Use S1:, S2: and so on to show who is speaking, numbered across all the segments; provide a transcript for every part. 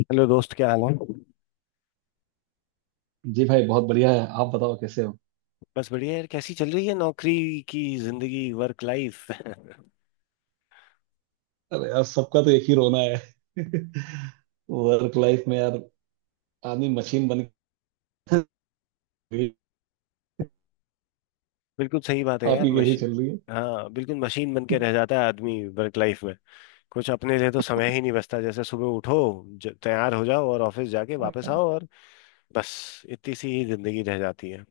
S1: Hello दोस्त, क्या हाल है?
S2: जी भाई, बहुत बढ़िया है। आप बताओ, कैसे हो?
S1: बस बढ़िया यार। कैसी चल रही है नौकरी की जिंदगी, वर्क लाइफ?
S2: अरे यार, सबका तो एक ही रोना है। वर्क लाइफ में यार, आदमी मशीन बन गई।
S1: बिल्कुल सही बात है यार,
S2: आपकी कैसी
S1: मशीन।
S2: चल रही है?
S1: हाँ, बिल्कुल मशीन बन के रह जाता है आदमी वर्क लाइफ में। कुछ अपने लिए तो समय ही नहीं बचता, जैसे सुबह उठो, तैयार हो जाओ और ऑफिस जाके वापस आओ, और बस इतनी सी ही जिंदगी रह जाती है।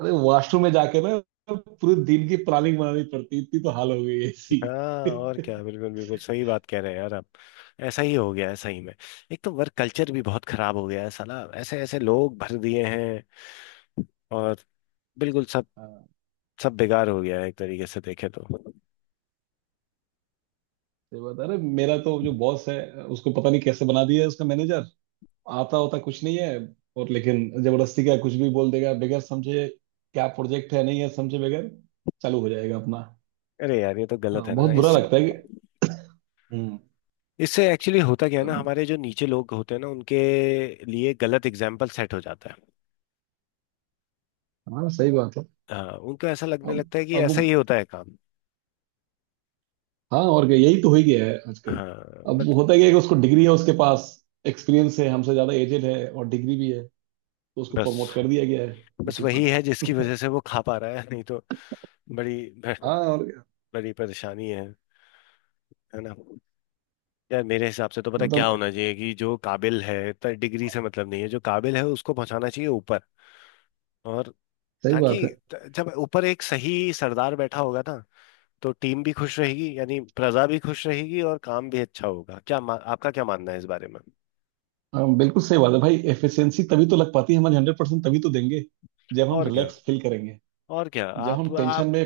S2: अरे वॉशरूम में जाके ना पूरे दिन की प्लानिंग बनानी पड़ती है, इतनी तो हाल हो गई है ऐसी।
S1: हाँ और क्या, बिल्कुल बिल्कुल सही बात कह रहे हैं यार आप। ऐसा ही हो गया है सही में। एक तो वर्क कल्चर भी बहुत खराब हो गया है साला, ऐसे ऐसे लोग भर दिए हैं, और बिल्कुल
S2: हाँ
S1: सब बेकार हो गया है एक तरीके से देखे तो।
S2: सही बात है। अरे मेरा तो जो बॉस है, उसको पता नहीं कैसे बना दिया है उसका मैनेजर। आता होता कुछ नहीं है, और लेकिन जबरदस्ती का कुछ भी बोल देगा बगैर समझे। क्या प्रोजेक्ट है नहीं है समझे बगैर चालू हो जाएगा अपना।
S1: अरे यार, ये तो
S2: हाँ,
S1: गलत है
S2: बहुत
S1: ना
S2: बुरा
S1: इस।
S2: लगता है। हम्म।
S1: इससे एक्चुअली होता क्या है ना,
S2: अब।
S1: हमारे जो नीचे लोग होते हैं ना उनके लिए गलत एग्जाम्पल सेट हो जाता है।
S2: हाँ सही बात है।
S1: हाँ, उनको ऐसा लगने
S2: अब
S1: लगता है कि ऐसा
S2: अब
S1: ही होता है काम।
S2: हाँ और क्या, यही तो हो ही गया है आजकल।
S1: हाँ
S2: अब
S1: बट
S2: वो होता क्या है कि उसको डिग्री है, उसके पास एक्सपीरियंस है हमसे ज्यादा, एजेड है और डिग्री भी है, तो उसको प्रमोट
S1: बस
S2: कर दिया गया है उस
S1: बस वही
S2: ऊपर।
S1: है जिसकी वजह से वो खा पा रहा है, नहीं तो बड़ी
S2: हाँ और क्या।
S1: बड़ी परेशानी है ना। यार मेरे हिसाब से तो पता है क्या
S2: मतलब,
S1: होना चाहिए, कि जो काबिल है, डिग्री से मतलब नहीं है, जो काबिल है उसको पहुंचाना चाहिए ऊपर। और
S2: सही बात
S1: ताकि
S2: है।
S1: जब ऊपर एक सही सरदार बैठा होगा ना, तो टीम भी खुश रहेगी, यानी प्रजा भी खुश रहेगी और काम भी अच्छा होगा। क्या आपका क्या मानना है इस बारे में?
S2: हाँ बिल्कुल सही बात है भाई, एफिशिएंसी तभी तो लग पाती है हमारी। 100% तभी तो देंगे जब हम
S1: और क्या,
S2: रिलैक्स फील करेंगे।
S1: और क्या
S2: जब
S1: आप
S2: हम
S1: आप
S2: टेंशन में।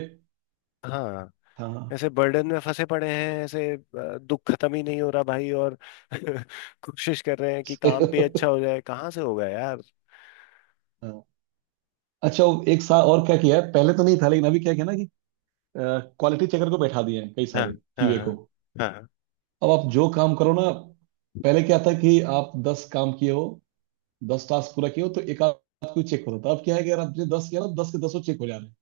S1: हाँ,
S2: हाँ।
S1: ऐसे बर्डन में फंसे पड़े हैं ऐसे दुख खत्म ही नहीं हो रहा भाई और कोशिश कर रहे हैं कि काम भी अच्छा हो जाए, कहाँ से होगा यार।
S2: हाँ अच्छा, वो 1 साल और क्या किया है, पहले तो नहीं था लेकिन अभी क्या किया ना कि क्वालिटी चेकर को बैठा दिए हैं कई
S1: हाँ,
S2: सारे।
S1: हाँ,
S2: QA
S1: हाँ,
S2: को।
S1: हाँ,
S2: अब आप जो काम करो ना, पहले क्या था कि आप 10 काम किए हो, 10 टास्क पूरा किए हो तो एक आध कोई चेक होता था। अब क्या है कि यार, आपने 10 किया ना, 10 के दसों चेक हो जा रहे हैं।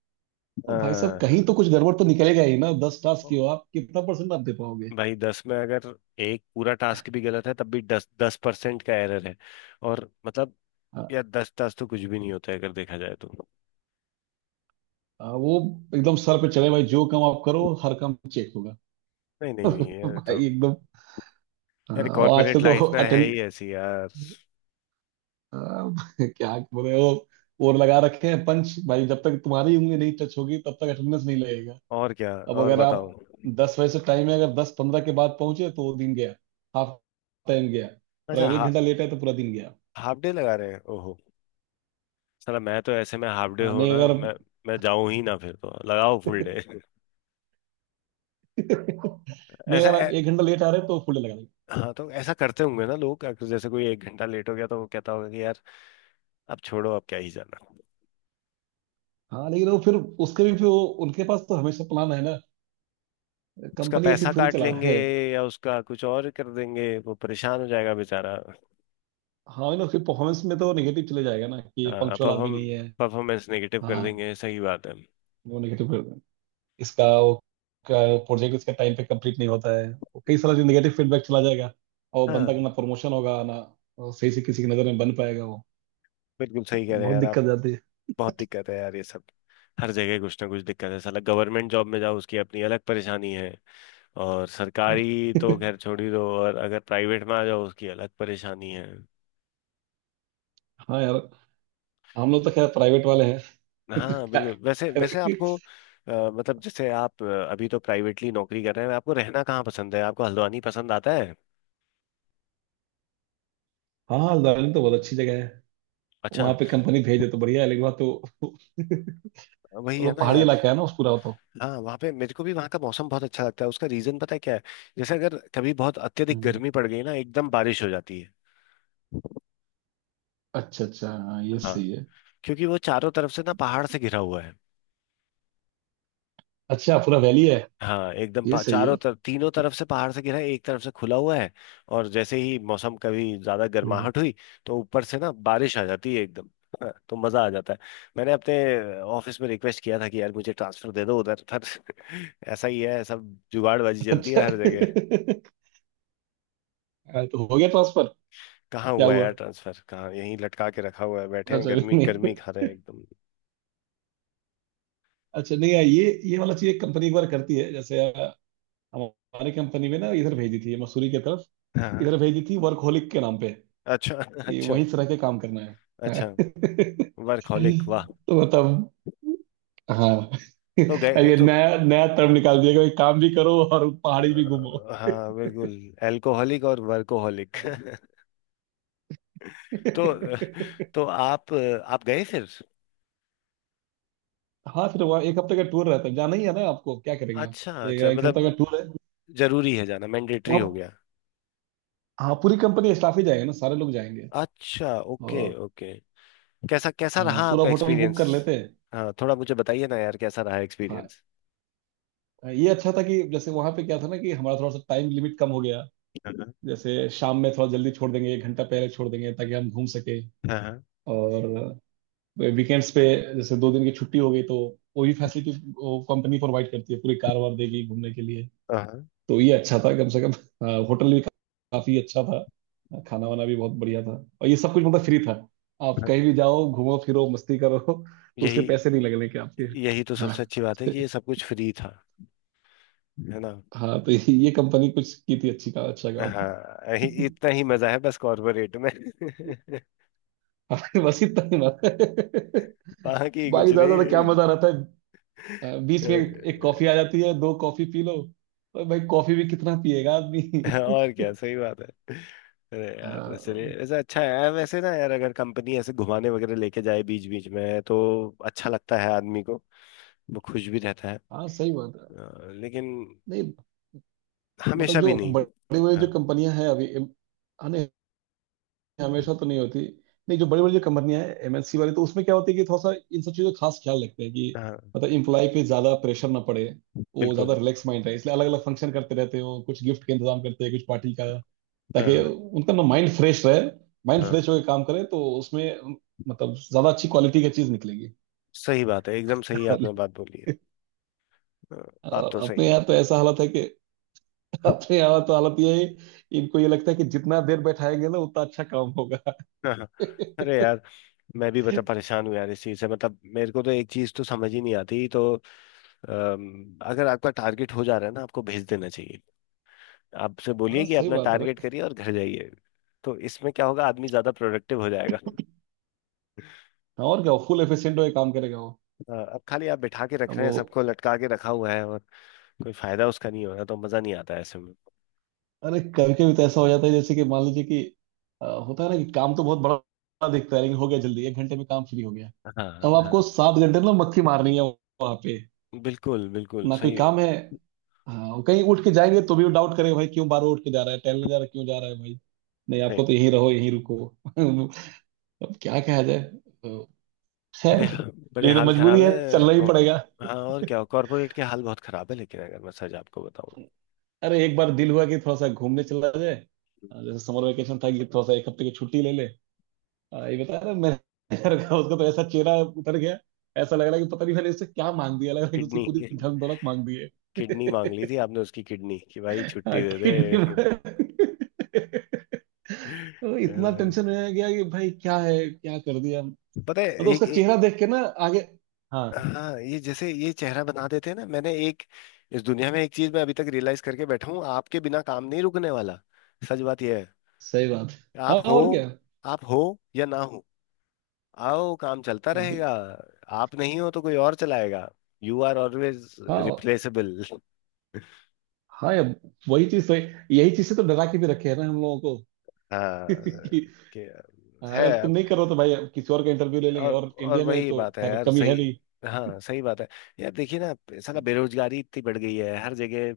S2: अब भाई साहब, कहीं तो कुछ गड़बड़ तो निकलेगा ही ना। 10 टास्क किए
S1: हाँ।
S2: हो आप, कितना परसेंट आप दे पाओगे?
S1: भाई 10 में अगर एक पूरा टास्क भी गलत है, तब भी 10-10% का एरर है। और मतलब
S2: हाँ।
S1: यार 10 टास्क तो कुछ भी नहीं होता है अगर देखा जाए तो।
S2: हाँ, वो एकदम सर पे चढ़े भाई, जो काम आप करो हर काम चेक होगा।
S1: नहीं, नहीं, नहीं, यार तो
S2: भाई एकदम।
S1: यार
S2: हाँ, और
S1: कॉर्पोरेट
S2: आजकल तो।
S1: लाइफ ना है
S2: अटेंड
S1: ही ऐसी यार।
S2: क्या बोले वो? और लगा रखे हैं पंच भाई, जब तक तुम्हारी उंगली नहीं टच होगी तब तक अटेंडेंस नहीं लगेगा।
S1: और क्या,
S2: अब
S1: और
S2: अगर
S1: बताओ।
S2: आप 10 बजे से टाइम है, अगर 10:15 के बाद पहुंचे तो वो दिन गया। हाफ टाइम गया। और
S1: अच्छा,
S2: अगर एक घंटा लेट है तो पूरा दिन गया।
S1: हाफ डे लगा रहे हैं, ओहो। साला मैं तो ऐसे में हाफ डे
S2: हाँ,
S1: हो
S2: नहीं
S1: ना,
S2: अगर।
S1: मैं जाऊं ही ना, फिर तो लगाओ फुल डे।
S2: नहीं,
S1: ऐसा
S2: अगर आप 1 घंटा लेट आ रहे हैं तो फुल लगा देंगे।
S1: हाँ, तो ऐसा करते होंगे ना लोग, अगर जैसे कोई 1 घंटा लेट हो गया तो वो कहता होगा कि यार अब छोड़ो, अब क्या ही जाना।
S2: हाँ लेकिन वो फिर, उसके भी फिर वो, उनके पास तो हमेशा प्लान है ना।
S1: उसका
S2: कंपनी ऐसी
S1: पैसा
S2: थोड़ी
S1: काट
S2: चला
S1: लेंगे
S2: रहे हैं।
S1: या उसका कुछ और कर देंगे, वो परेशान हो जाएगा बेचारा।
S2: हाँ ना, फिर परफॉर्मेंस में तो नेगेटिव चले जाएगा ना कि ये
S1: हाँ,
S2: पंक्चुअल आदमी नहीं है।
S1: परफॉर्मेंस नेगेटिव कर
S2: हाँ,
S1: देंगे, सही बात है।
S2: वो नेगेटिव इसका, वो प्रोजेक्ट इसका टाइम पे कंप्लीट नहीं होता है, वो कई सारा निगेटिव फीडबैक चला जाएगा। और बंदा का
S1: हाँ,
S2: ना प्रमोशन होगा, ना वो सही से किसी की नज़र में बन पाएगा वो।
S1: बिल्कुल सही कह रहे हैं
S2: बहुत
S1: यार आप।
S2: दिक्कत जाती है।
S1: बहुत दिक्कत है यार ये सब। हर जगह कुछ ना कुछ दिक्कत है साला, गवर्नमेंट जॉब में जाओ उसकी अपनी अलग परेशानी है। और सरकारी तो खैर छोड़ ही दो, और अगर प्राइवेट में आ जाओ उसकी अलग परेशानी है।
S2: हाँ यार, हम लोग तो खैर प्राइवेट वाले हैं।
S1: हाँ बिल्कुल, वैसे वैसे आपको मतलब जैसे आप अभी तो प्राइवेटली नौकरी कर रहे हैं, आपको रहना कहाँ पसंद है? आपको हल्द्वानी पसंद आता है?
S2: हाँ, दार्जिलिंग तो बहुत अच्छी जगह है। वहाँ
S1: अच्छा।
S2: पे कंपनी भेजे तो बढ़िया है, लेकिन वहाँ तो वो
S1: वही है
S2: तो
S1: ना
S2: पहाड़ी
S1: यार।
S2: इलाका है ना उस पूरा वो तो।
S1: हाँ, वहाँ पे मेरे को भी वहाँ का मौसम बहुत अच्छा लगता है। उसका रीजन पता है क्या है? जैसे अगर कभी बहुत अत्यधिक
S2: हम्म।
S1: गर्मी पड़ गई ना एकदम बारिश हो जाती है।
S2: अच्छा अच्छा, हाँ ये
S1: हाँ,
S2: सही है।
S1: क्योंकि वो चारों तरफ से ना पहाड़ से घिरा हुआ है।
S2: अच्छा पूरा वैली है।
S1: हाँ, एकदम
S2: ये सही
S1: चारों
S2: है।
S1: तरफ, तीनों तरफ से पहाड़ से घिरा है, एक तरफ से खुला हुआ है। और जैसे ही मौसम कभी ज्यादा
S2: हम्म।
S1: गर्माहट हुई तो ऊपर से ना बारिश आ जाती है एकदम। हाँ, तो मजा आ जाता है। मैंने अपने ऑफिस में रिक्वेस्ट किया था कि यार मुझे ट्रांसफर दे दो उधर पर। ऐसा ही है, सब जुगाड़बाजी चलती है
S2: अच्छा।
S1: हर जगह।
S2: हाँ, तो हो गया ट्रांसफर?
S1: कहाँ
S2: क्या
S1: हुआ है
S2: हुआ?
S1: यार ट्रांसफर? कहाँ, यहीं लटका के रखा हुआ है, बैठे हैं
S2: अच्छा
S1: गर्मी गर्मी
S2: नहीं।
S1: खा रहे हैं एकदम।
S2: अच्छा नहीं यार, ये वाला चीज एक कंपनी एक बार करती है, जैसे हमारी कंपनी में ना इधर भेजी थी मसूरी की तरफ।
S1: हाँ।
S2: इधर भेजी थी वर्कहोलिक के नाम पे।
S1: अच्छा
S2: ये
S1: अच्छा
S2: वहीं से रह के काम करना
S1: अच्छा।
S2: है।
S1: वर्कहोलिक, वाह।
S2: तो मतलब। हाँ।
S1: तो
S2: अब
S1: गए
S2: ये
S1: तो
S2: नया नया टर्म निकाल दिया कि काम भी करो और पहाड़ी भी घूमो।
S1: हाँ बिल्कुल, एल्कोहलिक और वर्कोहलिक। तो तो आप गए फिर।
S2: हाँ, फिर वहाँ 1 हफ्ते का टूर रहता है, जाना ही है ना आपको, क्या करेंगे आप।
S1: अच्छा
S2: एक,
S1: अच्छा,
S2: एक हफ्ते का
S1: मतलब
S2: टूर है।
S1: जरूरी है जाना,
S2: तो
S1: मैंडेटरी हो
S2: आप।
S1: गया।
S2: हाँ, पूरी कंपनी स्टाफ ही जाएगा ना, सारे लोग जाएंगे।
S1: अच्छा, ओके
S2: और।
S1: ओके। कैसा कैसा रहा
S2: हाँ, पूरा
S1: आपका
S2: होटल बुक
S1: एक्सपीरियंस?
S2: कर लेते हैं।
S1: हाँ, थोड़ा मुझे बताइए ना यार, कैसा रहा
S2: हाँ,
S1: एक्सपीरियंस?
S2: ये अच्छा था कि जैसे वहां पे क्या था ना कि हमारा थोड़ा सा टाइम लिमिट कम हो गया।
S1: हाँ,
S2: जैसे शाम में थोड़ा जल्दी छोड़ देंगे, 1 घंटा पहले छोड़ देंगे, ताकि हम घूम सके।
S1: हाँ,
S2: और वीकेंड्स पे, जैसे 2 दिन की छुट्टी हो गई, तो वो भी फैसिलिटी वो कंपनी प्रोवाइड करती है, पूरी कार वार देगी घूमने के लिए।
S1: हाँ,
S2: तो ये अच्छा था कम से कम। हाँ, होटल भी काफी अच्छा था, खाना वाना भी बहुत बढ़िया था। और ये सब कुछ मतलब फ्री था, आप कहीं भी
S1: हाँ।
S2: जाओ घूमो फिरो मस्ती करो, तो उसके
S1: यही
S2: पैसे नहीं लगने के आपके।
S1: यही तो सबसे
S2: हाँ।
S1: अच्छी बात है कि ये सब कुछ फ्री था, है ना।
S2: हाँ, तो ये कंपनी कुछ की थी अच्छी का, अच्छा काम।
S1: हाँ, इतना ही मजा है बस कॉर्पोरेट में।
S2: हमारे बस इतना ही मजा।
S1: बाकी कुछ
S2: भाई, ज्यादा ज्यादा क्या
S1: नहीं
S2: मजा रहता है। बीच में एक कॉफी आ
S1: है।
S2: जाती है, 2 कॉफी पी लो। और भाई, कॉफी भी कितना पिएगा आदमी।
S1: और क्या, सही बात है। अरे यार चलिए,
S2: हाँ।
S1: ऐसा अच्छा है वैसे ना यार, अगर कंपनी ऐसे घुमाने वगैरह लेके जाए बीच बीच में, तो अच्छा लगता है आदमी को, वो खुश भी रहता है।
S2: हाँ सही बात है।
S1: लेकिन
S2: नहीं मतलब,
S1: हमेशा भी
S2: जो
S1: नहीं।
S2: बड़ी बड़ी जो
S1: हाँ,
S2: कंपनियां हैं अभी। हाँ नहीं, हमेशा तो नहीं होती। नहीं, जो बड़ी बड़ी जो कंपनियां हैं MNC वाली, तो उसमें क्या होती है कि थोड़ा सा इन सब चीज़ों का खास ख्याल रखते हैं कि
S1: हाँ
S2: मतलब, इम्प्लॉय पे ज्यादा प्रेशर ना पड़े, वो ज्यादा
S1: बिल्कुल।
S2: रिलैक्स माइंड रहे, इसलिए अलग अलग फंक्शन करते रहते हो, कुछ गिफ्ट का इंतजाम करते हैं कुछ पार्टी का, ताकि
S1: हाँ,
S2: उनका ना माइंड फ्रेश रहे। माइंड
S1: हाँ
S2: फ्रेश होकर काम करे तो उसमें मतलब ज्यादा अच्छी क्वालिटी की चीज निकलेगी।
S1: सही बात है, एकदम सही आपने बात बोली है। हाँ, बात
S2: और
S1: तो सही
S2: अपने
S1: है।
S2: यहाँ तो ऐसा हालत है कि, अपने यहाँ तो हालत ये है, इनको ये लगता है कि जितना देर बैठाएंगे ना, उतना अच्छा काम होगा।
S1: हाँ, अरे यार मैं भी बड़ा परेशान हूँ यार इस चीज से, मतलब मेरे को तो एक चीज तो समझ ही नहीं आती तो अगर आपका टारगेट हो जा रहा है ना, आपको भेज देना चाहिए। आपसे
S2: हाँ
S1: बोलिए कि
S2: सही
S1: अपना
S2: बात है
S1: टारगेट
S2: भाई।
S1: करिए और घर जाइए। तो इसमें क्या होगा, आदमी ज्यादा प्रोडक्टिव हो जाएगा।
S2: हाँ, और क्या, फुल एफिशिएंट होकर काम करेगा वो।
S1: हाँ, अब खाली आप बिठा के रख
S2: अब
S1: रहे हैं,
S2: वो।
S1: सबको लटका के रखा हुआ है और कोई फायदा उसका नहीं हो रहा, तो मजा नहीं आता है ऐसे में।
S2: अरे कभी कभी तो ऐसा हो जाता है, जैसे कि मान लीजिए कि होता है ना कि काम तो बहुत बड़ा दिखता है लेकिन हो गया जल्दी, 1 घंटे में काम फ्री हो गया।
S1: हाँ,
S2: अब आपको
S1: हाँ
S2: 7 घंटे ना मक्खी मारनी है वहां पे,
S1: बिल्कुल बिल्कुल
S2: ना कोई
S1: सही
S2: काम है। हाँ, और कहीं उठ के जाएंगे तो भी डाउट करेंगे भाई, क्यों बार उठ के जा रहा है, टहलने जा रहा है, क्यों जा रहा है भाई। नहीं, आपको
S1: सही।
S2: तो यहीं रहो यहीं रुको। अब क्या कहा जाए। तो खैर।
S1: बड़े बड़े
S2: लेकिन
S1: हाल
S2: मजबूरी
S1: खराब
S2: है,
S1: है
S2: चलना ही
S1: कौन।
S2: पड़ेगा।
S1: हाँ, और क्या, कॉर्पोरेट के हाल बहुत खराब है, लेकिन अगर मैं सच आपको बताऊं,
S2: अरे एक बार दिल हुआ कि थोड़ा सा घूमने चला जाए, जैसे समर वेकेशन था कि थोड़ा सा 1 हफ्ते की छुट्टी ले ले। ये बता रहा मेरे घर का। उसका तो ऐसा चेहरा उतर गया। ऐसा लग रहा है कि पता नहीं मैंने इससे क्या मांग दिया, लग रहा है कि उसकी
S1: किडनी
S2: पूरी धन दौलत मांग दी है।
S1: किडनी मांग ली थी आपने उसकी किडनी कि भाई
S2: हाँ,
S1: छुट्टी दे दे।
S2: किडनी में। इतना टेंशन में आ गया कि भाई क्या है, क्या कर दिया मतलब।
S1: पता है एक,
S2: उसका
S1: एक।
S2: चेहरा देख के ना। आगे। हाँ
S1: हाँ, ये जैसे ये चेहरा बना देते हैं ना, मैंने एक इस दुनिया में एक चीज मैं अभी तक रियलाइज करके बैठा हूँ, आपके बिना काम नहीं रुकने वाला। सच बात यह है।
S2: सही बात है।
S1: आप
S2: हाँ
S1: हो,
S2: और क्या।
S1: आप हो या ना हो, आओ काम चलता
S2: बिल-
S1: रहेगा। आप नहीं हो तो कोई और चलाएगा। यू आर ऑलवेज
S2: हाँ और।
S1: रिप्लेसेबल।
S2: हाँ यार, वही चीज सही, यही चीज से तो डरा के भी रखे हैं ना हम लोगों को।
S1: हाँ,
S2: कि।
S1: के
S2: हाँ,
S1: है।
S2: अगर तुम नहीं करो तो भाई किसी और का इंटरव्यू ले लेंगे,
S1: और
S2: और
S1: और
S2: इंडिया में
S1: वही
S2: तो
S1: बात है
S2: खैर
S1: यार,
S2: कमी
S1: सही।
S2: है।
S1: हाँ, सही बात है। यार देखिए ना, साला बेरोजगारी इतनी बढ़ गई है हर जगह,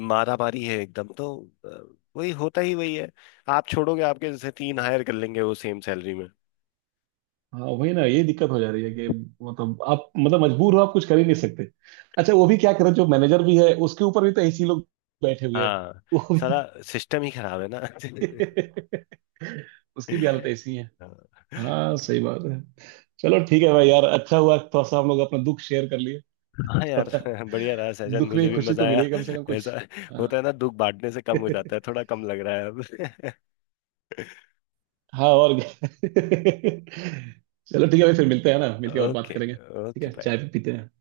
S1: मारामारी है एकदम तो अ, वही होता ही वही है, आप छोड़ोगे आपके जैसे तीन हायर कर लेंगे वो सेम सैलरी में।
S2: हाँ वही ना, ये दिक्कत हो जा रही है कि मतलब आप, मतलब मजबूर हो आप, कुछ कर ही नहीं सकते। अच्छा, वो भी क्या करें, जो मैनेजर भी है उसके ऊपर भी तो ऐसे ही लोग बैठे हुए हैं।
S1: हाँ,
S2: वो भी।
S1: साला सिस्टम ही खराब है ना।
S2: उसकी भी हालत ऐसी है। हाँ सही बात है। चलो ठीक है भाई यार, अच्छा हुआ थोड़ा सा हम लोग अपना दुख शेयर कर लिए।
S1: हाँ यार,
S2: थोड़ा
S1: बढ़िया रहा सहजन,
S2: दुख में
S1: मुझे
S2: ही
S1: भी
S2: खुशी
S1: मजा
S2: तो
S1: आया।
S2: मिलेगी कम से कम कुछ।
S1: ऐसा
S2: हाँ।
S1: होता है ना, दुख बांटने से कम हो जाता है, थोड़ा कम लग रहा है अब।
S2: हाँ और क्या। चलो ठीक है भाई, फिर मिलते हैं ना, मिलके और बात
S1: ओके,
S2: करेंगे, ठीक
S1: ओके,
S2: है
S1: बाय।
S2: चाय भी पीते हैं।